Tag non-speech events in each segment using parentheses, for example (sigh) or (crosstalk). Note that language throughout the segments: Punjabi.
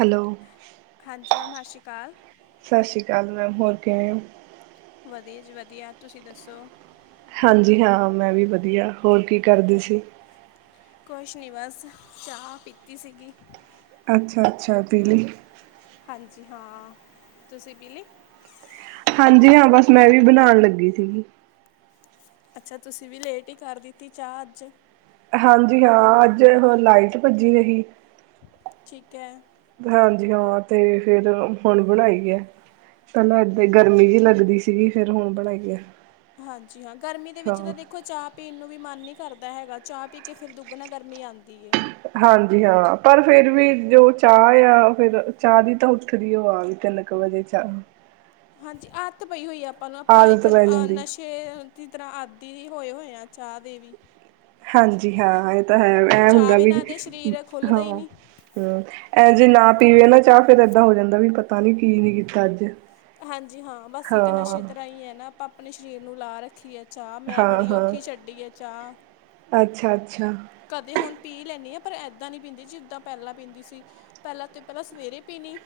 ਹੈਲੋ ਹਾਂਜੀ ਮੈਮ ਸਾਸੀ ਕਾਲ। ਸਾਸ਼ੀ ਕਾਲ ਮੈਮ ਹੋਰ ਕਿਵੇਂ ਓਂ ਵਦੀਆ ਜੀ ਵਦੀਆ ਤੁਸੀ ਦੱਸੋ ਹਾਂਜੀ ਹਾਂ ਮੈ ਵੀ ਵਦੀਆ ਹੋਰ ਕੀ ਕਰਦੇ ਸੀ। ਕੁਛ ਨੀ ਬਸ ਚਾਅ ਪੀਤੀ ਸੀਗੀ। ਅੱਛਾ-ਅੱਛਾ ਪੀਲੀ। ਹਾਂਜੀ ਹਾਂ, ਤੁਸੀਂ ਪੀਲੀ। ਹਾਂਜੀ ਹਾਂ ਬਸ ਮੈਂ ਵੀ ਬਨਾਨ ਲੱਗੀ ਸੀਗੀ। ਅੱਛਾ ਤੁਸੀਂ ਵੀ ਲੇਟ ਈ ਕਰ ਦਿੱਤੀ ਚਾਅ ਅੱਜ। ਹਾਂਜੀ ਹਾਂ ਅੱਜ ਓਹੋ ਲਾਈਟ ਭੱਜੀ ਰਹੀ। ਠੀਕ ਐ। ਹਾਂਜੀ ਹਾਂ ਤੇ ਫੇਰ ਹੁਨ ਬਨਾਈ ਐ। ਪੈਲਾਂ ਏਦਾਂ ਈ ਗਰਮੀ ਜੀ ਲੱਗਦੀ ਸੀਗੀ ਫੇਰ ਹੁਨ ਬਨਾਈ ਐ। ਹਾਂਜੀ ਹਾਂ ਗਰਮੀ ਦੇ ਵਿੱਚ ਤਾਂ ਦੇਖੋ ਚਾਅ ਪੀਨ ਨੂੰ ਵੀ ਮਨ ਨੀ ਕਰਦਾ ਹੈਗਾ ਚਾ ਪੀ ਕੇ ਫਿਰ ਦੁੱਗਨਾ ਗਰਮੀ ਆਂਦੀ ਏ। ਹਾਂਜੀ ਹਾਂ ਪਰ ਫੇਰ ਵੀ ਜੋ ਚਾਅ ਆ ਫੇਰ ਚਾ ਦੀ ਤਾਂ ਉੱਠਦੀ ਓ ਆ ਵੀ ਤਿੰਨ ਕ ਵਜੇ ਚਾਅ ਹਾਂਜੀ ਆਤ ਪਈ ਹੋਈ ਆ ਆਪਾਂ ਨੂੰ ਆਪਾਂ ਆਦਤ ਇੱਕ ਪੈ ਅ ਜਾਂਦੀ। ਨਸ਼ ਕੇ ਉਸੀ ਤਰ੍ਹਾਂ ਆਦਿ ਹੋਏ-ਹੋਏ ਆ ਚਾਹ ਦੇ ਵੀ। ਹਾਂਜੀ ਹਾਂ ਏ ਤਾਂ ਹੈ ਐ ਚਾਹ ਹੁੰਦਾ ਵੀ ਬਿਨਾਂ ਤੇ ਸਰੀਰ ਖੁੱਲ੍ਹਦਾ ਹਾਂ। ਹੀ ਨਹੀਂ ਹਾਂ ਐ ਜੇ ਨਾ ਪੀਵੇ ਨਾ ਚਾਹ ਫਿਰ ਏਦਾਂ ਹੋ ਜਾਂਦਾ ਵੀ ਪਤਾ ਨੀ ਕੀ ਰੀਤ ਅੱਜ। ਹਾਂਜੀ ਹਾਂ ਬਸ ਇੱਕ ਹਾਂ ਨਸ਼ੇ ਤਰ੍ਹਾਂ ਈ ਐ ਨਾ ਆਪਾਂ ਆਪਣੇ ਸਰੀਰ ਨੂੰ ਲਾ ਰੱਖੀਏ ਚਾਹ ਮੈਂ ਬੜੀ ਔਖੀ ਛੱਡੀ ਐ ਚਾਹ ਅੱਛਾ-ਅੱਛਾ। ਕਦੇ ਹੁਣ ਪੀ ਲੈਂਨੀ ਆ ਪਰ ਇੱਦਾਂ ਨੀ ਪੀਂਦੀ ਜਿੱਦਾਂ ਪੈਲਾਂ ਪੀਂਦੀ ਸੀ। ਪੈਲਾਂ ਤੇ ਪੈਲਾਂ ਸਵੇਰੇ ਪੀਣੀ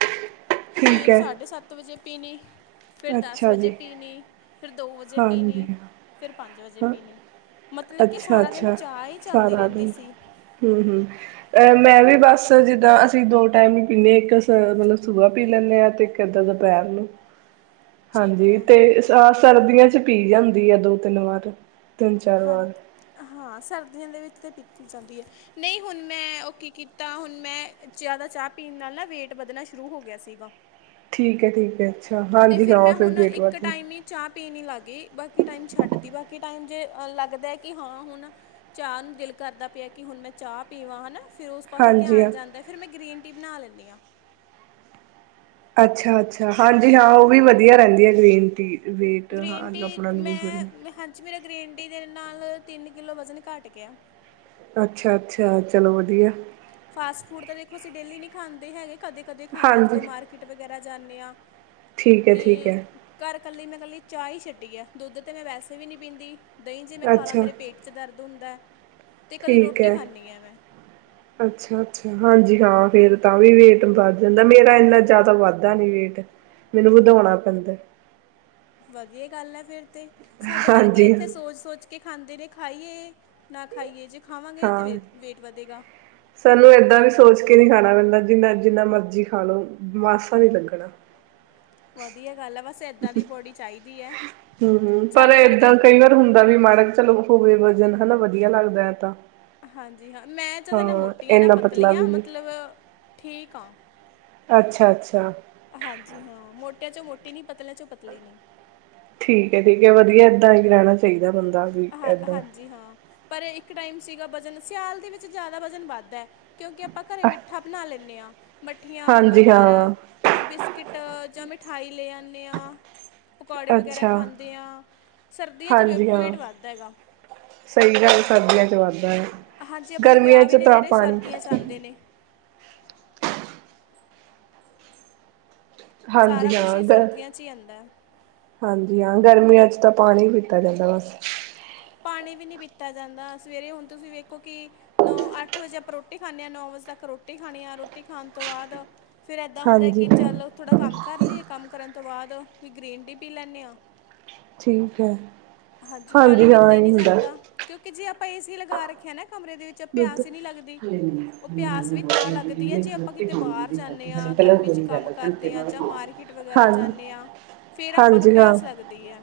ਠੀਕ ਫਿਰ ਹੈ ਸਾਢੇ ਸੱਤ ਵਜੇ ਪੀਣੀ। ਫਿਰ ਦਸ ਅੱਛਾ ਵਜੇ ਜੀ ਪੀਣੀ ਫਿਰ ਦੋ ਵਜੇ ਹਾਂਜੀ ਪੀਣੀ। ਹਾਂ ਫਿਰ ਪੰਜ ਵਜੇ ਪੀਣੀ ਮਤਲਬ ਕੀ ਅੱਛਾ ਸਾਰਾ ਦਿਨ ਚਾਹ ਈ ਚੱਲ- ਹੂੰ-ਹੂੰ ਅ ਮੈਂ ਵੀ ਬਸ ਜਿੱਦਾਂ ਅਸੀਂ ਦੋ ਟਾਈਮ ਈ ਪੀਂਨੇ ਆ ਇੱਕ ਸ ਮਤਲਬ ਸੂਬਾ ਪੀ ਲੈਂਨੇ ਆ ਤੇ ਇੱਕ (unintelligible) ਦੁਪਹਿਰ ਨੂੰ। (inaudible) ਹਾਂਜੀ ਹੈ ਤੇ ਅ ਸਰਦੀਆਂ ਚ ਪੀ ਜਾਂਦੀ ਆ ਦੋ ਤਿੰਨ-ਵਾਰ ਤਿੰਨ-ਚਾਰ ਹਾਂ ਵਾਰ। ਹਾਂ ਸਰਦੀਆਂ ਦੇ ਵਿੱਚ ਤੇ ਪੀਤੀ ਜਾਂਦੀ ਏ। ਨਈ ਹੁਣ ਮੈਂ ਓ ਕੀ ਕੀਤਾ ਹੁਣ ਮੈਂ ਜਿਆਦਾ ਚਾਹ ਪੀਣ ਨਾਲ ਨਾ ਵੇਟ ਵਧਣਾ ਸ਼ੁਰੂ ਹੋ ਗਿਆ ਸੀਗਾ। ਠੀਕ ਐ ਠੀਕ ਐ ਅੱਛਾ ਅਤੇ ਹਾਂਜੀ ਹਾਂ ਮੈਂ ਫਿਰ ਹੁਣ ਵੇਟ ਇੱਕ ਵਧ ਟਾਈਮ ਹੀ ਚਾਹ ਪੀ ਨੀ ਲਾਗੀ ਬਾਕੀ ਟਾਈਮ ਛੱਡ ਤੀ ਬਾਕੀ ਟਾਈਮ ਜੇ ਲੱਗਦਾ ਕੀ ਹਾਂ ਹੁਣ ਚਾਹ ਨੂੰ ਦਿਲ ਕਰਦਾ ਪਿਆ ਕੀ ਹੁਣ ਮੈਂ ਚਾਹ ਪੀਵਾਂ ਹਨਾ ਫਿਰ ਓਸ ਉਸ ਪਾਸੇ ਹਾਂਜੀ ਹਾਂ ਧਿਆਨ ਜਾਂਦਾ ਫਿਰ ਮੈਂ ਗ੍ਰੀਨ ਟੀ ਬਣਾ ਲੈਂਨੀ ਆ। ਅੱਛਾ-ਅੱਛਾ ਹਾਂਜੀ ਹਾਂ ਓ ਵੀ ਵਧੀਆ ਰੈਂਦੀ ਐ ਗ੍ਰੀਨ ਟੀ। ਵੇਟ ਹਾਂ ਗ੍ਰੀਨ ਟੀ ਆਪਣਾ ਲੂਜ ਹੋ ਜਾਂਦਾ ਮੈਂ ਹਾਂਜੀ ਮੇਰਾ ਗ੍ਰੀਨ ਟੀ ਦੇ ਨਾਲ ਤਿੰਨ ਕਿੱਲੋ ਵਜ਼ਨ ਘੱਟ ਗਿਆ। ਅੱਛਾ-ਅੱਛਾ ਚਲੋ ਵਧੀਆ। ਫਾਸਟ-ਫੂਡ ਤਾਂ ਦੇਖੋ ਅਸੀਂ ਡੇਲੀ ਨੀ ਖਾਂਦੇ ਹੈਗੇ ਕਦੇ ਕਦੇ ਖਾਂਦੇ ਆ ਜਦੋਂ ਹਾਂਜੀ ਮਾਰਕੀਟ ਵਗੈਰਾ ਜਾਨੇ ਆ ਠੀਕ ਹੈ ਤੇ ਠੀਕ ਹੈ ਘਰ ਕੱਲੀ ਮੈਂ ਕੱਲੀ ਚਾਹ ਹੀ ਛੱਡੀ ਐ ਦੁੱਧ ਤੇ ਮੈਂ ਵੈਸੇ ਵੀ ਨੀ ਪੀਦੀ ਦਈ ਜੇ ਮੈਂ ਖਾ ਲਾ ਅੱਛਾ ਮੇਰੇ ਪੇਟ ਚ ਦਰਦ ਹੁੰਦਾ। ਤੇ ਕੱਲੀ ਠੀਕ ਰੋਟੀ ਐ। ਖਾਂਦੀ ਆ ਮੈਂ ਅੱਛਾ-ਅੱਛਾ ਹਾਂਜੀ ਹਾਂ ਫਿਰ ਤਾਂ ਵੀ ਵੇਟ ਵੱਧ ਜਾਂਦਾ ਮੇਰਾ ਐਨਾ ਜਾਦਾ ਵੱਧਦਾ ਨੀ ਵੇਟ। ਮੈਨੂੰ ਵਧਾਉਣਾ ਪੈਂਦਾ। ਵਧੀਆ ਗੱਲ ਐ ਫਿਰ ਤੇ ਸਾਡੇ ਵਰਗੇ ਹਾਂਜੀ ਏਥੇ ਸੋਚ-ਸੋਚ ਕੇ ਖਾਂਦੇ ਨੇ ਖਾਈਏ ਨਾ ਖਾਈਏ ਜੇ ਖਾਵਾਂਗੇ ਤਾਂ ਹਾਂ ਵੇ ਵੇਟ ਵਧੇਗਾ। ਸਾਨੂੰ ਏਦਾਂ ਵੀ ਸੋਚ ਕੇ ਨੀ ਖਾਣਾ ਪੈਂਦਾ ਜਿੰਨਾ-ਜਿੰਨਾ ਮਰਜੀ ਖਾ ਲਓ ਮਾਸਾ ਨੀ ਲੱਗਣਾ। ਵਧੀਆ ਗੱਲ ਐ ਬਸ ਐਦਾਂ ਦੀ ਬੌਡੀ ਚਾਹੀਦੀ ਐ ਹੂੰ ਹੂੰ ਪਰ ਸਾਡੇ ਵਰਗੇ ਏਦਾਂ ਕਈ ਵਾਰ ਹੁੰਦਾ ਵੀ ਮਾੜਾ ਚਲੋ ਹੋਵੇ ਵਜ਼ਨ ਹਨਾ ਵਧੀਆ ਲੱਗਦਾ ਐ ਤਾਂ ਹਾਂਜੀ ਹਾਂ। ਮੈਂ ਜਾਂਦਾ ਨਾ ਹਾਂ ਮੋਟੀ ਆਂ ਨਾ ਇੰਨਾ ਪਤਲਾ ਪਤਲੀ ਆਂ ਵੀ ਨੀ ਮਤਲਬ ਠੀਕ ਆਂ। ਅੱਛਾ-ਅੱਛਾ। ਹਾਂਜੀ ਹਾਂ। ਮੋਟਿਆ ਚੋਂ ਮੋਟੀ ਨੀ ਪਤਲੇ ਚੋਂ ਪਤਲੀ ਨੀ। ਠੀਕ ਐ-ਠੀਕ ਐ ਵਧੀਆ ਏਦਾਂ ਈ ਰਹਿਣਾ ਚਾਈਦਾ ਬੰਦਾ। ਵੀ ਅ ਏਦਾਂ ਹਾਂਜੀ ਹਾਂ। ਪਰ ਇਕ ਟਾਈਮ ਸੀਗਾ ਵਜਨ ਸਿਆਲ ਦੇ ਵਿੱਚ ਜਾਦਾ ਵਜਨ ਵੱਧਦਾ ਹੈ। ਕਿਉਂਕਿ ਆਪਾਂ ਘਰੇ ਮਿੱਠਾ ਬਣਾ ਲੈਣੇ ਆ। ਮੱਠੀਆਂ, ਹਾਂਜੀ ਮਟਰ। ਹਾਂ ਨਾ ਬਿਸਕਿਟ ਜਾਂ ਮਿਠਾਈ ਲੈ ਆਣੇ ਆ। ਪਕੌੜੇ ਵਗੈਰਾ ਅੱਛਾ ਖਾਂਦੇ ਆ। ਸਰਦੀਆਂ ਚ ਵ ਵੇਟ ਵੱਧ ਸਈ ਗੱਲ, ਸਰਦੀਆਂ ਚ ਵੱਧਦਾ ਯਾ। ਗਰਮੀਆਂ ਚ ਤਾ ਪਾਣੀ ਹੁੰਦੇ ਨੇ। ਸਾਰਾ ਹਾਂਜੀ, ਕੁਝ ਹਾਂ ਹੀ ਦੈ। ਸਰਦੀਆਂ 'ਚ ਹੀ ਆਉਂਦਾ ਹੈ ਹਾਂਜੀ, ਹਾਂ ਗਰਮੀਆਂ ਚ ਤਾਂ ਪਾਣੀ ਪੀਤਾ ਜਾਂਦਾ ਬਸ। ਪਾਣੀ ਵੀ ਨੀ ਪੀਤਾ ਜਾਂਦਾ। ਸਵੇਰੇ ਹੁਣ ਤੁਸੀਂ ਵੇਖੋ ਕਿ ਨੌ ਅੱਠ ਵੱਜੇ ਆਪਾਂ ਰੋਟੀ ਖਾਣੇ ਆਂ, ਨੌ ਵੱਜੇ ਤੱਕ ਰੋਟੀ ਖਾਣੀ ਆ, ਰੋਟੀ ਖਾਣ ਤੋਂ ਵਾਦ ਫਿਰ ਏਦਾ ਹੁੰਦਾ ਹਾਂਜੀ ਕਿ, ਚੱਲ ਥੋੜ੍ਹਾ ਕੰਮ ਕਰ ਲੀਏ। ਕੰਮ ਕਰਨ ਤੋਂ ਵਾਦ, ਵੀ ਗਰੀਨ ਟੀ ਪੀ ਲੈਣੇ ਆਂ। ਠੀਕ ਐ। ਹਾਂਜੀ, ਪਾਣੀ ਹਾਂ ਪੀਤਾ ਈ ਇਹ ਨੀ ਹੁੰਦਾ। ਜਾਂਦਾ। ਕਿਉਂਕਿ ਜੇ ਆਪਾਂ, ਏਸੀ ਲਗਾ ਰੱਖਿਆ ਨਾ, ਕਮਰੇ ਵਿੱਚ ਚ ਦੁੱਧ ਪਿਆਸ ਈ ਨੀ ਲਗਦੀ। ਹਲੇ ਨੀ ਓ ਮੈਨੂੰ ਪਿਆਸ ਗਰਮੀ ਵੀ ਬਹੁਤ ਤਾਂ ਲੱਗ ਰਹੀ ਲਗਦੀ ਐ, ਮੈਂ ਜੇ ਇੱਕ ਆਪਾਂ ਰੋਟੀ ਕਿਤੇ ਖਾਊਂਗੀ ਬਾਰ ਦੀ ਜਾਣੇ ਖਾਧੀ ਹਲੇ ਆ, ਪਹਿਲਾਂ ਗਰਮੀ ਚ ਕੋਈ ਕੰਮ ਗੱਲ ਘੰਟੇ ਕਾਰਦੇ ਆ, ਬਾਅਦ ਜਾਂ ਖਾਊਂਗੀ। ਮਾਰਕੀਟ ਵਗੈਰਾ ਹਾਂਜੀ, ਜਾਣੇ ਆ। ਫੇਰ ਆਪਾਂ ਨੂੰ ਹਾਂਜੀ ਹਾਂ। ਪਿਆਸ ਲਗਦੀ ਐ।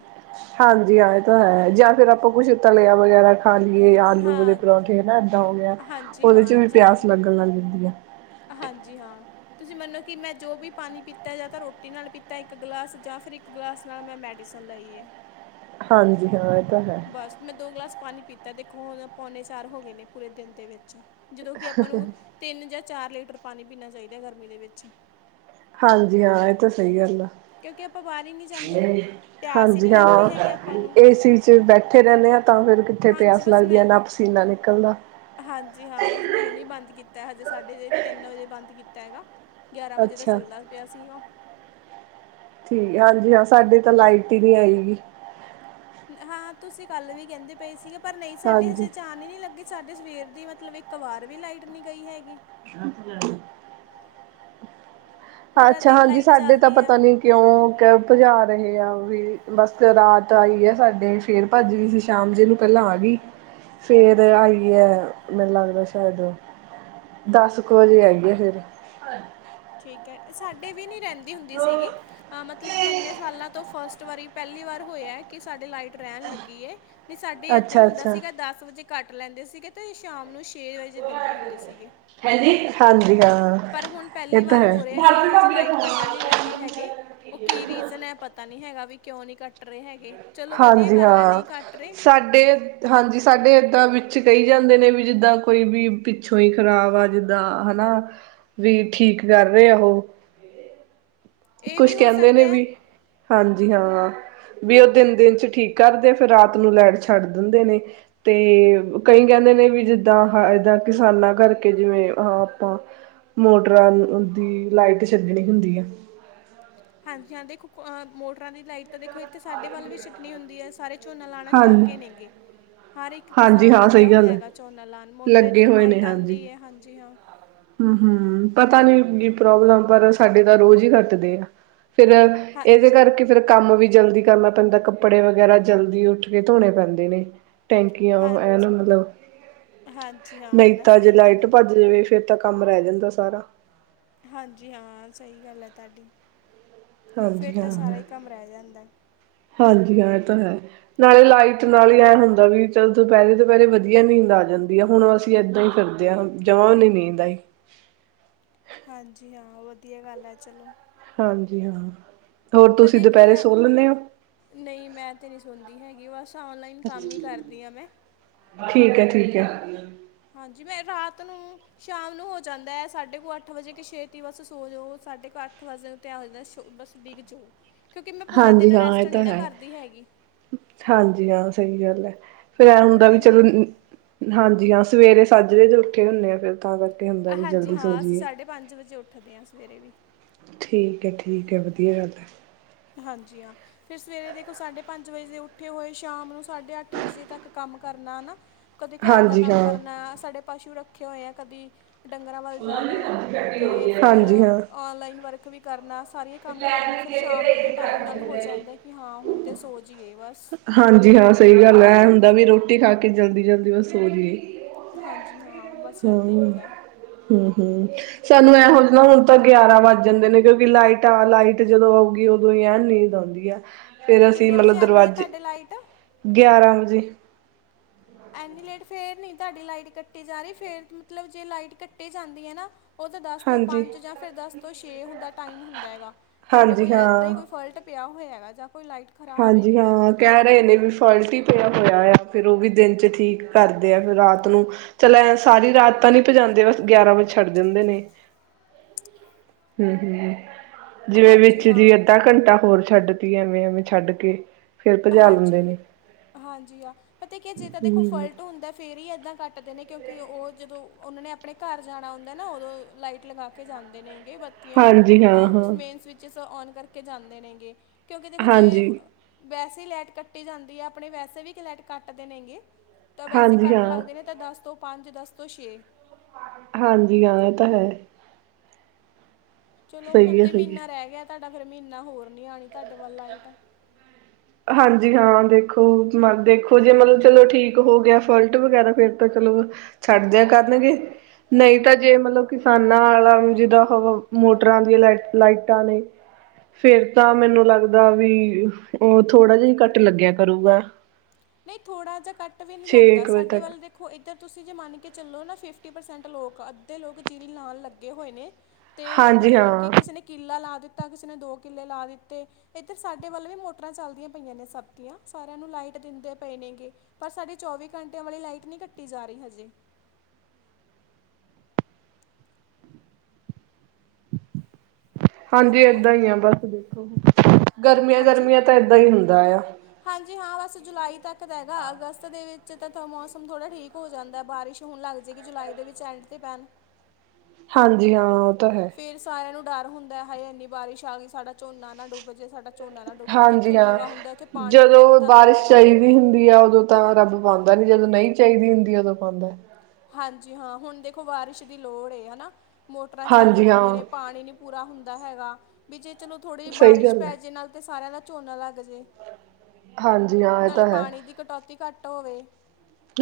ਹਾਂਜੀ, ਹਾਂ ਏ ਤਾਂ ਹੈ। ਜਾਂ ਫੇਰ ਆਪਾਂ ਕੁੱਛ ਤਲਿਆ ਵਗੈਰਾ ਖਾਂ ਲੀਏ ਯਾ ਆਲੂ ਵਲੇ ਹਾਂ ਪਰੌਂਠੇ ਫੇਰ ਨਾ ਐਦਾਂ ਹੋ ਗਿਆ। ਹਾਂਜੀ ਉਹਦੇ ਚ ਵੀ ਪਿਆਸ ਲਗਣ ਲਗ ਜਾਂਦੀ ਐ। ਅ ਹਾਂਜੀ ਹਾਂ। ਤੁਸੀਂ ਮੰਨੋ, ਕਿ ਮੈਂ ਜੋ ਵੀ ਪਾਣੀ ਪੀਤੈ ਯਾ ਤਾਂ ਰੋਟੀ ਨਾਲ ਪੀਤੈ ਇਕ ਗਲਾਸ ਜਾਂ ਫਿਰ ਇਕ ਗਲਾਸ ਨਾਲ, ਮੈਂ ਮੈਡੀਸਨ ਲਈ ਐ। ਹਾਂਜੀ, ਹਾਂ ਐ ਤਾਂ ਹੈ। ਬਸ ਮੈਂ ਦੋ ਗਲਾਸ ਪਾਣੀ ਪੀਤੈ, ਦੇਖੋ ਹੁਣ ਪੋਣੇ ਚਾਰ ਹੋਗੇ ਨੇ, ਪੂਰੇ ਦੇਨ ਦੇ ਵਿਚ। ਜਦੋਂ ਕਿ ਆਪਾਂ ਨੂੰ, ਤਿੰਨ ਜਾ ਚਾਰ ਲੀਟਰ ਪਾਣੀ ਪੀਣਾ ਚਾਈਦੈ, ਗਰਮੀ ਦੇ ਵੇਚ। ਹਾਂਜੀ ਹਾਂ, ਐ ਤਾ ਸਈ ਗੱਲ ਆ। ਕਿਉਂਕਿ ਆਪਾਂ ਬਾਹਰ ਹੀ ਨਹੀਂ ਜਾਂਦੇ ਪਿਆਸ ਹੀ ਹਾਂਜੀ ਨਹੀਂ ਹਾਂ, ਲੱਗਦੀ ਹੈਗੀ ਆਪਾਂ ਨੂੰ ਏਸੀ ਚ ਬੈਠੇ ਰੈਣੇ ਆ। ਤਾਂ ਫੇਰ ਕਿੱਥੇ ਹਾਂਜੀ ਪਿਆਸ ਬਸ ਲਾਗਦੀ ਆ, ਮੈਂ ਨਾ ਪਸੀਨਾ ਨਿਕਲਦਾ ਹਾਂਜੀ ਹਾਂ, ਬਸ ਮੈਂ ਹੁਣੀ ਬੰਦ ਕੀਤਾ ਹੈ, ਹਜ਼ੇ ਸਾਢੇ ਤੇਨ ਵੱਜੇ ਬੰਦ ਕੀਤਾ ਹੈਗਾ। ਗਿਆਰਾਂ ਵੱਜੇ ਦਾ ਅੱਛਾ ਚਲਦਾ ਪਿਆ ਸੀ ਔ। ਠੀਕ ਹਾਂਜੀ ਹਾਂ, ਸਾਡੇ ਤਾਂ ਲਾਈ ਟੀਵੀ ਆਈ ਨੀ। ਹਾਂ, ਤੁਸੀਂ ਕੱਲ ਵੀ ਕੈਨਦੇ ਪਏ ਸੀਗੇ, ਪਰ ਨਈ ਸਾਡੇ ਹਾਂਜੀ। ਹਜ਼ੇ ਚੈਨਲ ਈ ਨੀ ਲਗੇ। ਸਾਡੇ ਸਵੇਰ ਦੀ ਮਤਲਬ, ਇਕ ਵਾਰ ਵੀ ਲਾਈਟ ਨੀ ਗਈ ਹੈਗੀ। ਪੂਰਾ ਅੱਛਾ, ਦਿਨ ਹਾਂਜੀ ਲਾਈਟ ਸਾਡੇ ਤਾਂ ਚੱਲਦੀ ਆ ਪਤਾ ਨੀ ਕਿਉਂ ਕ ਪਜਾ ਰਹੇ ਆ ਵੀ, ਬਸ ਰਾਤ ਆਈ ਆ ਸਾਡੇ। ਫੇਰ ਪੱਜ ਗੀ ਸੀ ਸ਼ਾਮ, ਜੇ ਨੂੰ ਪੈਲਾਂ ਆਗੀ। ਫੇਰ ਆਈਏ, ਮੈਨੂੰ ਲਗਦਾ ਸ਼ੈਦ ਦੱਸ ਕੁ ਵੱਜੇ, ਆਈਏ ਫੇਰ। ਠੀਕ ਐ, ਸਾਡੇ ਵੀ ਨੀ ਰਹੰਦੀ ਹੁੰਦੀ ਸੀਗੀ, ਮਤਲਬ ਕਿ ਏਨੇ ਸਾਲਾਂ ਤੋਂ ਫਸਟ ਵਰੀ ਪੈਲੀ ਵਾਰ ਹੋਇਆ, ਕਿ ਸਾਡੇ ਲਾਈਟ ਰੈਨ ਲਗੀ ਏ। ਨੀ ਸਾਡੇ ਏਦਾਂ ਈ ਹੁੰਦਾ, ਅੱਛਾ-ਅੱਛਾ। ਸੀਗਾ ਦਸ ਵੱਜੇ ਕੱਟ ਲੈਂਦੇ ਸੀਗੇ, ਤੇ ਸ਼ਾਮ ਨੂੰ ਛੇ ਵੱਜੇ ਦਿੰਦੇ ਹੁੰਦੇ ਸੀਗੇ। ਹੈਂਜੀ, ਹਾਂਜੀ ਹਾਂ। ਪਰ ਹੁਣ ਇਹ ਪੈਲੀ ਤਾਂ ਵਾਰ ਹੋ ਰੈਏ, ਕਿ ਹਜ਼ੇ ਲਾਈਟ ਹੈ। ਕੱਟਣ ਨੀ ਲੱਗੀ। ਗੇ ਹੈਗੇ। ਓ ਕੀ ਰੀਅਜ਼ਨ ਐ, ਪਤਾ ਨੀ ਹੈਗਾ ਵੀ ਕਿਉਂ ਨੀ ਕੱਟ ਟ ਰੇ ਹੈਗੇ। ਚਲੋ ਵਧੀਆ ਗੱਲ ਐ, ਨਈ ਕੱਟ ਰੇ। ਡੇ ਹਾਂਜੀ, ਸਾਡੇ ਏਦਾਂ ਵਿੱਚ ਕਈ ਜਾਂਦੇ ਨੇ ਵੀ, ਜਿੱਦਾਂ ਕੋਈ ਵੀ ਪਿੱਛ ਤੁਇ ਖ਼ਰਾਬ ਆ ਜਿੱਦਾਂ, ਹਨਾ ਵੀ, ਠੀਕ ਕਰ ਰਏ ਉਹੋ। ਇਹ ਵੀ ਕੁੱਛ ਹੋ ਕਹਿੰਦੇ ਸਕਦਾ ਨੇਂ ਹੈ ਵੀ। ਹਾਂਜੀ ਹਾਂ। ਵੀ ਉਹ ਦਿਨ ਦੇ ਵਿੱਚ ਠੀਕ ਕਰਦੇਂ। ਫ਼ਿਰ ਰਾਤ ਨੂੰ ਲੈਟ ਛੱਡ ਦਿੰਦੇਂ ਨੇਂ। ਤੇ ਕਈ ਕਹਿੰਦੇ ਨੇਂ ਵੀ, ਜਿੱਦਾਂ ਏਦਾਂ ਕਿਸਾਨਾਂ ਕਰਕੇ ਜਿਵੇਂ ਆਪਾਂ।। ਮੋਟਰਾਂ ਦੀ ਲਾਈਟ ਛੱਡਣੀ ਹੁੰਦੀਂ ਆ। ਹਾਂਜੀ ਹਾਂ ਦੇਖੋਂ ਮੋਟਰਾਂ ਦੀ ਲਾਈਟ ਤਾਂ ਦੇਖੋਂ। ਤੇ ਸਾਡੇ ਵੱਲ਼ ਵੀ ਛੱਡਣੀ ਹੁੰਦੀਂ ਹੈਂ ਸਾਰੇ ਝੋਨਾਂ ਲਾਉਂਣ ਹਾਂਜੀ ਲੱਗ ਨੇਂ ਗੇ। ਹਰ ਇੱਕ ਹਾਂਜੀ ਕਿਸਾਨ ਹਾਂ ਲੱਗਿਆਂ ਸਹੀ ਹੋਇਆਂ ਗੱਲ ਹੈ ਹੈਗਾ ਝੋਨਾਂ ਲਾਣ ਮੋਟਰ ਲੱਗੇ ਇੱਧਰ ਲਾਈਟ ਆਂਦੀ ਏਂ ਹਾਂਜੀ ਹਾਂ। ਹਾਂ-ਹਾਂ ਪਤਾਂ ਨੀਂ ਕੀ ਪ੍ਰੋਬਲਮ ਆ ਸਾਡੇ ਤਾਂ ਰੋਜ਼ ਹੀ ਕੱਟਦੇ ਆ ਫਿਰ ਇਹਦੇ ਹਾਂਜੀ ਕਰਕੇ ਫਿਰ ਕੰਮ ਵੀ ਜ਼ਲਦੀ ਕਰਨਾਂ ਪੈਂਦਾਂ ਕੱਪੜੇ ਵਗੈਰਾ ਜ਼ਲਦੀ ਉੱਠ ਕੇ ਧੋਣੇ ਪੈਂਦੇ ਨੇਂ। ਟੈਂਕੀਆਂ ਹਾਂ ਐਲ ਮੱਤਲਬ ਹਾਂਜੀ ਹਾਂ ਨਈ ਨਾ ਤਾਂ ਜੇ ਸਹੀ ਗੱਲ ਲਾਈਟ ਹੈ ਭੱਜ ਜਾਵੇ ਫਿਰ ਤਾਂ ਕੰਮ ਰਹਿ ਜਾਂਦਾ ਸਾਰਾ ਹਾਂਜੀ ਹਾਂ ਸਈ ਗੱਲ ਹੈ ਤੁਹਾਡੀ ਫਿਰ ਹਾਂਜੀ ਤਾਂ ਹਾਂ, ਸਾਰਾ ਹੀ ਕੰਮ ਰਹਿ ਜਾਂਦੈ। ਹਾਂਜੀ ਇਹ ਤਾਂ ਹੈ। ਨਾਲ਼ੇ ਲਾਈਟ ਨਾਲ ਹੀ ਐ ਹੁੰਦਾਂ ਵੀ ਚਲ ਦੁਪੈਰੇ-ਦੁਪੈਰੇ ਵਧੀਆਂ ਨੀਂਦ ਆ ਜਾਂਦੀ ਆ ਹੁਣ ਅਸੀਂ ਐਦਾਂ ਹੀ ਫਿਰਦ ਜਿ ਹੁਣ ਜਮਾਂ ਨੀ ਨੀਂਦ ਆਈ। ਹਾਂਜੀ ਹਾਂ ਵਧੀਆਂ ਗੱਲ ਐ ਚਲੋ। ਹਾਂਜੀ ਹਾਂ। ਹੋਰ ਤੁਸੀਂ ਪਤਾ ਕੀ ਦੁਪਹਿਰੇ ਆ ਸੋ ਲੈਂਦੇ ਹੋ ਨਈ ਮੈਂ ਤੇ ਨੀ ਸੁਣਦੀ ਹੈਗੀ ਬਸ ਔਨਲਾਈਨ ਕੰਮ ਹੀ ਕਰਦੀ ਹਾਂ ਮੈਂ ਠੀਕ ਹੈ- ਠੀਕ ਹੈ। ਹਾਂਜੀ ਮੈਂ ਰਾਤ ਨੂੰ ਸ਼ਾਮ ਨੂੰ ਹੋ ਜਾਂਦਾਂ ਹੈ ਸਾਢੇ ਕੁ ਅੱਠ ਵਜ਼ੇ ਕੇ ਛੇਤੀਂ ਬਸ ਸੋ ਜਾਓ ਸਾਢੇ ਕੁ ਅੱਠ ਵਜ ਤੇ ਆਹ ਹੋ ਜਾਂਦਾ ਬਸ ਡਿੱਗ ਜਾਓ ਕਿਉਂਕਿ ਮੈਂ ਪੂਰਾਂ ਦਿਨ ਹਾਂਜੀ ਹਾਂ ਰੈਸਟ ਇਹ ਨੀਂ ਤਾਂ ਨਾ ਹੈ ਕਰਦੀ ਹੈਗੀ। ਹਾਂਜੀ ਹਾਂ ਸਈ ਗੱਲ ਹੈ ਫਿਰ ਐ ਕਿਉਂਕਿ ਪੂਰੇ ਹੁੰਦਾਂ ਵੀ ਦਿਨ ਦੀ ਚਲੋ। ਅ, ਹਾਂਜੀ ਹਾਂ ਸਵੇਰੇ ਸਾਝਰੇ ਦੇ ਉੱਠੇ ਹੁੰਦੇ ਆ ਫਿਰ ਤਾਂ ਕਰਕੇ ਹੁੰਦਾ ਵੀ ਹਾਂਜੀ ਜਲਦੀ ਸੋ ਹਾਂ ਅਸੀਂ ਜਾਈਏ ਸਾਢੇ ਪੰਜ ਵਜ਼ੇ ਉੱਠਦੇ ਹਾਂ ਸਵੇਰੇ ਵੀ ਠੀਕ ਹੈ ਠੀਕ ਹੈ ਵਧੀਆਂ ਗੱਲ ਹੈ। ਹਾਂਜੀ ਹਾਂ। ਫਿਰ ਸਵੇਰੇ ਦੇਖੋ ਸਾਂਢੇ ਪੰਜ ਵਜ਼ੇ ਦੇ ਉੱਠੇ ਹੋਏ ਸ਼ਾਮ ਨੂੰ ਸਾਢੇ ਅੱਠ ਵਜ਼ੇ ਤੱਕ ਕੰਮ ਕਰਨਾ ਹਨਾ। ਕਦੀ ਘਰ ਦਾ ਹਾਂਜੀ ਕੰਮ ਹਾਂ ਕਰਨਾ ਸਾਡੇ ਪਸ਼ੂ ਰੱਖੇ ਹੋਏ ਆ ਕਦੀ ਡੰਗਰਾਂ ਵੱਲ ਜਾਣਾਂ ਹਾਂਜੀ ਤੇ ਫਿਰ ਹਾਂ ਔਨਲਾਈਨ ਵਰਕ ਵੀ ਕਰਨਾਂ ਸਾਰੀਆਂ ਕੰਮ ਕਰਨੇ ਫਿਰ ਸ਼ਾਮ ਨੂੰ ਟਾਇਮ ਨਾਲ ਹੋ ਜਾਂਦਾ ਕਿ ਹਾਂ ਹੁਣ ਤਾਂ ਸੋ ਜਾਈਏ ਬਸ ਹਾਂਜੀ ਹਾਂ ਸਈ ਗੱਲ ਹੈ ਐ ਹੁੰਦਾਂ ਵੀ ਰੋਟੀ ਖਾ ਕੇ ਜ਼ਲਦੀ-ਜ਼ਲਦੀ ਬਸ ਸੋ ਜਾਈਏ। ਹਾਂਜੀ ਹਾਂ ਬਸ ਐਦਾਂ ਹੀ ਹਾਂ ਹੁੰਦਾਂ। ਸਾਨੂੰ ਐਂ ਹੁੰਦਾਂ ਹੁਣ ਤਾਂ ਗਿਆਰਾਂ ਵੱਜ ਜਾਂਦੇ ਨੇ ਕਿਉਂਕਿ ਲਾਈਟ ਜਾਂ ਲਾਈਟ ਜਦੋਂ ਆਉਗੀ ਉਦੋਂ ਹੀ ਐਂ ਨੀਂਦ ਆਉਂਦੀ ਆ। ਫਿਰ ਅਸੀਂ ਕਿੰਨੇ ਵਜੇ ਮਤਲਬ ਆਂਦੀ ਹੈ ਦਰਵਾਜ਼ੇ ਤੁਹਾਡੇ ਲਾਈਟ ਗਿਆਰਾਂ ਵਜ਼ੇ ਐਨੀ ਲੇਟ ਫਿਰ ਨੀ ਤੁਹਾਡੀ ਲਾਈਟ ਕੱਟੀ ਜਾ ਰਈ ਫਿਰ ਮਤਲਬ ਜੇ ਲਾਈਟ ਕੱਟੀ ਜਾਂਦੀ ਏ ਨਾ। ਓ ਤਾਂ ਦਸ ਤੋਂ ਹਾਂਜੀ ਪੰਜ ਜਾਂ ਫਿਰ ਦਸ ਤੋਂ ਛੇ ਹੁੰਦਾਂ ਟਾਇਮ ਹੁੰਦਾਂ ਹੈਗਾ ਤੁਹਾਡੇ ਕੋਈ ਹਾਂਜੀ ਇੱਦਾਂ ਹੀ ਹਾਂ ਕੋਈ ਫਲਟ ਪਿਆ ਹੋਇਆਂ ਹੈਗਾ ਜਾਂ ਕੋਈ ਲਾਈਟ ਖਰਾਬ ਹੈ ਹਾਂਜੀ ਕਿਤੇ ਹਾਂ। ਕਹਿ ਰਏ ਨੇ ਵੀ ਫਲਟ ਹੀ ਪਿਆ ਹੋਇਆ ਆ ਫਿਰ ਓ ਵੀ ਦਿਨ 'ਚ ਠੀਕ ਕਰਦੇ ਆ ਫਿਰ ਰਾਤ ਨੂੰ ਚੱਲ ਐਂ ਸਾਰੀ ਰਾਤ ਤਾਂ ਨੀ ਭਜਾਂਦੇ ਬਸ ਗਿਆਰਾਂ ਵਜ਼ੇ ਛੱਡ ਦਿੰਦੇ ਨੇ। (inaudible) (inaudible) ਜਿਵੇਂ ਹਾਂਜੀ ਵਿੱਚ ਜੇ ਹਾਂ ਅੱਧਾ ਘੰਟਾਂ ਹੋਰ ਛੱਡ ਦੀਏਏ ਐਂਵੇਂ-ਐਂਵੇਂ ਛੱਡ ਕੇ ਫੇਰ ਭਜਾ ਲੈਂਦੇ ਹਾਂਜੀ ਨੇ ਹਾਂਜੀ ਹਾਂ ਪਤਾ ਕਿ ਜੇ ਤਾਂ ਦੇਖੋ ਹੂੰ ਫਲਟ ਹੁੰਦਾਂ। ਫ਼ਿਰ ਈ ਏਦਾਂ ਕੱਟਦੇ ਨੇਂ। ਕਿਉਂਕਿ ਉਹ ਜਦੋਂ ਉਹਨਾਂ ਨੇਂ ਆਪਣੇਂ ਘਰ ਜਾਣਾਂ ਹੁੰਦਾਂ ਨਾ ਉਦੋਂ ਲਾਈਟ। ਲਗਾਂ ਕੇ ਜਾਂਦੇ ਨੇਂ ਗੇ ਬੱਤੀਆਂ ਹਾਂਜੀ ਆ ਹਾਂ-ਹਾਂ ਮੇਨ ਸਵਿੱਚ ਸ ਔਨ ਕਰਕੇ ਜਾਂਦੇ ਨੇਗੇ ਕਿਉਂਕਿ ਦੇਖੋ ਜੇ ਹਾਂਜੀ, ਵੈਸੇ ਲਾਈਟ ਕੱਟੀ ਜਾਂਦੀ ਆ ਆਪਣੇ ਵੈਸੇ ਵੀ ਤ ਲੈਟ ਕੱਟ ਦੇ ਨੇਗੇ ਤਾਂ ਵੈਸੇ ਹਾਂਜੀ ਕਟ ਹਾਂ, ਲੱਗਦੇ ਨੇ ਤਾਂ ਦਸ ਤੋਂ ਪੰਜ, ਦਸ ਤੋਂ ਛੇ ਹਾਂਜੀ ਹਾਂ, ਇਹ ਤਾਂ ਹੈ ਚਲੋ ਹੁਣ ਸਹੀ ਹੈ, ਤੇ ਸਹੀ ਹੈ। ਮਹੀਨਾ ਰਹਿ ਗਿਆ ਤੁਹਾਡਾ ਫੇਰ ਮਹੀਨਾ ਹੋਰ ਨੀ ਆਉਣੀ ਤੁਹਾਡੇ ਵੱਲ ਲਾਈਟ ਹਾਂਜੀ ਹਾਂ ਦੇਖੋ ਮ ਦੇਖੋ ਜੇ ਮਤਲਬ ਚਲੋ ਠੀਕ ਹੋ ਗਿਆ ਫਲਟ ਵਗੈਰਾ ਫਿਰ ਤਾਂ ਚਲੋ ਛੱਡਦਿਆਂ ਕਰਨਗੇ ਨਹੀਂ ਤਾਂ ਜੇ ਮਤਲਬ ਕਿਸਾਨਾਂ ਆਲਾ ਜਿਦਾਂ ਉਹ ਮੋਟਰਾਂ ਦੀਆਂ ਲ ਲਾਈਟਾਂ ਨੇ ਫੇਰ ਤਾਂ ਮੈਨੂੰ ਲੱਗਦਾ ਵੀ ਉਹ ਥੋੜਾ ਜਿ ਕਟ ਲੱਗਿਆ ਕਰੂਗਾ ਨਹੀਂ ਥੋੜਾ ਜਿਹਾ ਕੱਟ ਵੀ ਨੀ ਛੇ ਲੱਗਦਾ ਕੁ ਵਜੇ ਸਾਡੇ ਤੱਕ ਵੱਲ ਦੇਖੋ ਇੱਧਰ ਤੁਸੀਂ ਜੇ ਮੰਨ ਕੇ ਚਲੋ ਨਾ ਫਿਫਟੀ ਪਰਸੈਂਟ ਲੋਕ ਅੱਧੇ ਲੋਕ ਜੀਰੀ ਲਾਣ ਲੱਗੇ ਹੋਏ ਨੇ। ਤੇ ਹਾਂਜੀ ਮਤਲਬ ਕਿ ਹਾਂ, ਕਿਸੇ ਨੇ ਕਿੱਲਾ ਲਾ ਦਿੱਤਾ ਕਿਸੇ ਨੇ ਦੋ ਕਿੱਲੇ ਲਾ ਦਿੱਤੇ ਇੱਧਰ ਸਾਡੇ ਵੱਲ ਵੀ ਮੋਟਰਾਂ ਚੱਲਦੀਆਂ ਪਈਆਂ ਨੇ ਸਭ ਦੀਆਂ ਸਾਰਿਆਂ ਨੂੰ ਲਾਈਟ ਦਿੰਦੇ ਪਏ ਨੇਗੇ ਪਰ ਸਾਡੇ ਚੌਵੀ ਘੰਟਿਆਂ ਵਾਲੀ ਲਾਈਟ ਨਹੀਂ ਕੱਟੀ ਜਾ ਰਹੀ ਹਜੇ ਹਾਂਜੀ ਹੈਲੋ ਏਦਾਂ ਹੀ ਆ ਬਸ ਗਰਮੀਆਂ ਹਾਂਜੀ ਗਰਮੀਆਂ ਤਾਂ ਏਦਾਂ ਹੀ ਹੁੰਦਾ ਆ ਹਾਂਜੀ ਹਾਂ ਬਸ ਜੁਲਾਈ ਤੱਕ ਹੈਗਾ ਅਗਸਤ ਦੇ ਵਿੱਚ ਤਾਂ ਮੌਸਮ ਥੋੜ੍ਹਾ ਠੀਕ ਹੋ ਜਾਂਦਾ ਬਾਰਿਸ਼ ਹੁਣ ਲੱਗ ਜਾਏਗੀ ਜੁਲਾਈ ਦੇ ਵਿੱਚ ਐਂਡ ਤੇ ਪੈਣ ਹਾਂਜੀ ਹਾਂ ਉਹ ਤਾਂ ਹੈ ਫੇਰ ਸਾਰਿਆਂ ਨੂੰ ਡਰ ਹੁੰਦਾ ਹਾਏ ਇੰਨੀ ਬਾਰਿਸ਼ ਆ ਗਈ ਸਾਡਾ ਝੋਨਾ ਨਾ ਡੁੱਬ ਜੇ ਸਾਡਾ ਝੋਨਾ ਨਾ ਡੁੱਬਜੇ ਜਿਥੇ ਹਾਂਜੀ ਹਾਂ। ਨੀਵਾਂ ਹੁੰਦਾ ਉੱਥੇ ਪਾਣੀ ਵੀ ਜਦੋਂ ਬਹੁਤ ਆਂਦੇ ਨੇ ਬਾਰਿਸ਼ ਚਾਹੀਦੀ ਹੁੰਦੀ ਆ ਉਦੋਂ ਤਾਂ ਰੱਬ ਪਾਉਂਦਾ ਨੀ ਜਦੋਂ ਨਹੀਂ ਚਾਹੀਦੀ ਹੁੰਦੀ ਉਦੋਂ ਪਾਉਂਦਾ ਹਾਂਜੀ ਹਾਂ ਹੁਣ ਦੇਖੋ ਬਾਰਿਸ਼ ਦੀ ਲੋੜ ਏ ਹਨਾ ਮੋਟਰਾਂ ਚੱਲਦੀਆਂ ਹਾਂਜੀ ਪਈਆਂ ਹਾਂ ਨੇ ਪਾਣੀ ਨੀ ਪੂਰਾ ਹੁੰਦਾ ਹੈਗਾ ਵੀ ਜੇ ਚਲੋ ਥੋੜ੍ਹੀ ਜਿਹੀ ਸਹੀ ਬਾਰਿਸ਼ ਗੱਲ ਪੈ ਹੈ ਜੇ ਨਾਲ ਤੇ ਸਾਰਿਆਂ ਦਾ ਝੋਨਾ ਲੱਗ ਜੇ ਹਾਂਜੀ ਹਾਂ ਇਹ ਨਾਲੇ ਤਾਂ ਹੈ। ਪਾਣੀ ਦੀ ਕਟੌਤੀ ਘੱਟ ਹੋਵੇ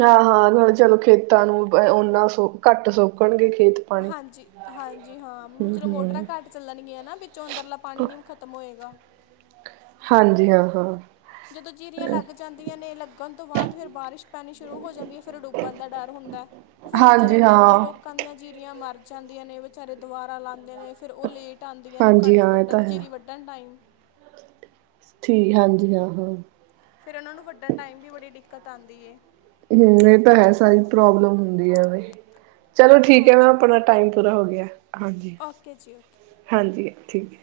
ਹਾਂ ਹਾਂ ਚਲੋ ਖੇਤਾਂ ਨੂੰ ਓਨਾ ਸੋ ਘੱਟ ਸੁੋੱਕਣਗੇ ਖੇਤ ਪਾਣੀ। ਹਾਂਜੀ ਹਾਂਜੀ ਹਾਂ ਹਮ ਚਲੋ ਮੋਟਰਾਂ ਹਮ ਘੱਟ ਚੱਲਣਗੀਆਂ ਨਾ ਵਿੱਚੋਂ ਅੰਦਰਲਾ ਪਾਣੀ ਨੀ ਖਤਮ ਹੋਏਗਾ ਹਾਂਜੀ ਹਾਂ ਹਾਂ ਜਦੋਂ ਜੀਰੀਆਂ ਲੱਗ ਜਾਂਦੀਆਂ ਨੇ ਲੱਗਣ ਤੋਂ ਬਾਅਦ ਫਿਰ ਬਾਰਿਸ਼ ਪੈਣੀ ਸ਼ੁਰੂ ਹੋ ਜਾਂਦੀ ਹੈ ਫਿਰ ਡੁੱਬਣ ਦਾ ਡਰ ਹੁੰਦਾ ਉਹ ਫੇਰ ਬਚਾਰਿਆਂ ਹਾਂਜੀ ਦੀ ਅੱਧੀਆਂ ਹਾਂ। ਲੋਕਾਂ ਦੀਆਂ ਜੀਰੀਆਂ ਮਰ ਜਾਂਦੀਆਂ ਨੇ ਵਿਚਾਰੇ ਦੁਬਾਰਾ ਲਾਦੇ ਨੇ ਫਿਰ ਉਹ ਲੇਟ ਆਉਂਦੀਆਂ ਨੇ ਹਾਂਜੀ ਕਣਕ ਹਾਂ ਇਹ ਤਾਂ ਵੱਢਣ ਹੈ ਜੀਰੀ ਵੱਢਣ ਟਾਈਮ ਠੀਕ ਹਾਂਜੀ ਹਾਂ ਹਾਂ ਫਿਰ ਉਹਨਾਂ ਨੂੰ ਵੱਢਣ ਟਾਈਮ ਵੀ ਬੜੀ ਦਿੱਕਤ ਆਂਦੀ ਏ ਹੂੰ ਇਹ ਤਾਂ ਹੈ ਸਾਰੀ ਪ੍ਰੋਬਲਮ ਹੁੰਦੀ ਐਵੇ ਚਲੋ ਠੀਕ ਹੈ ਮੈਮ ਹਾਂਜੀ ਹਾਂ ਆਪਣਾ ਟਾਈਮ ਪੂਰਾ ਹੋ ਗਿਆ ਹਾਂਜੀ ਓਕੇ ਜੀ ਓਕੇ ਹਾਂਜੀ ਠੀਕ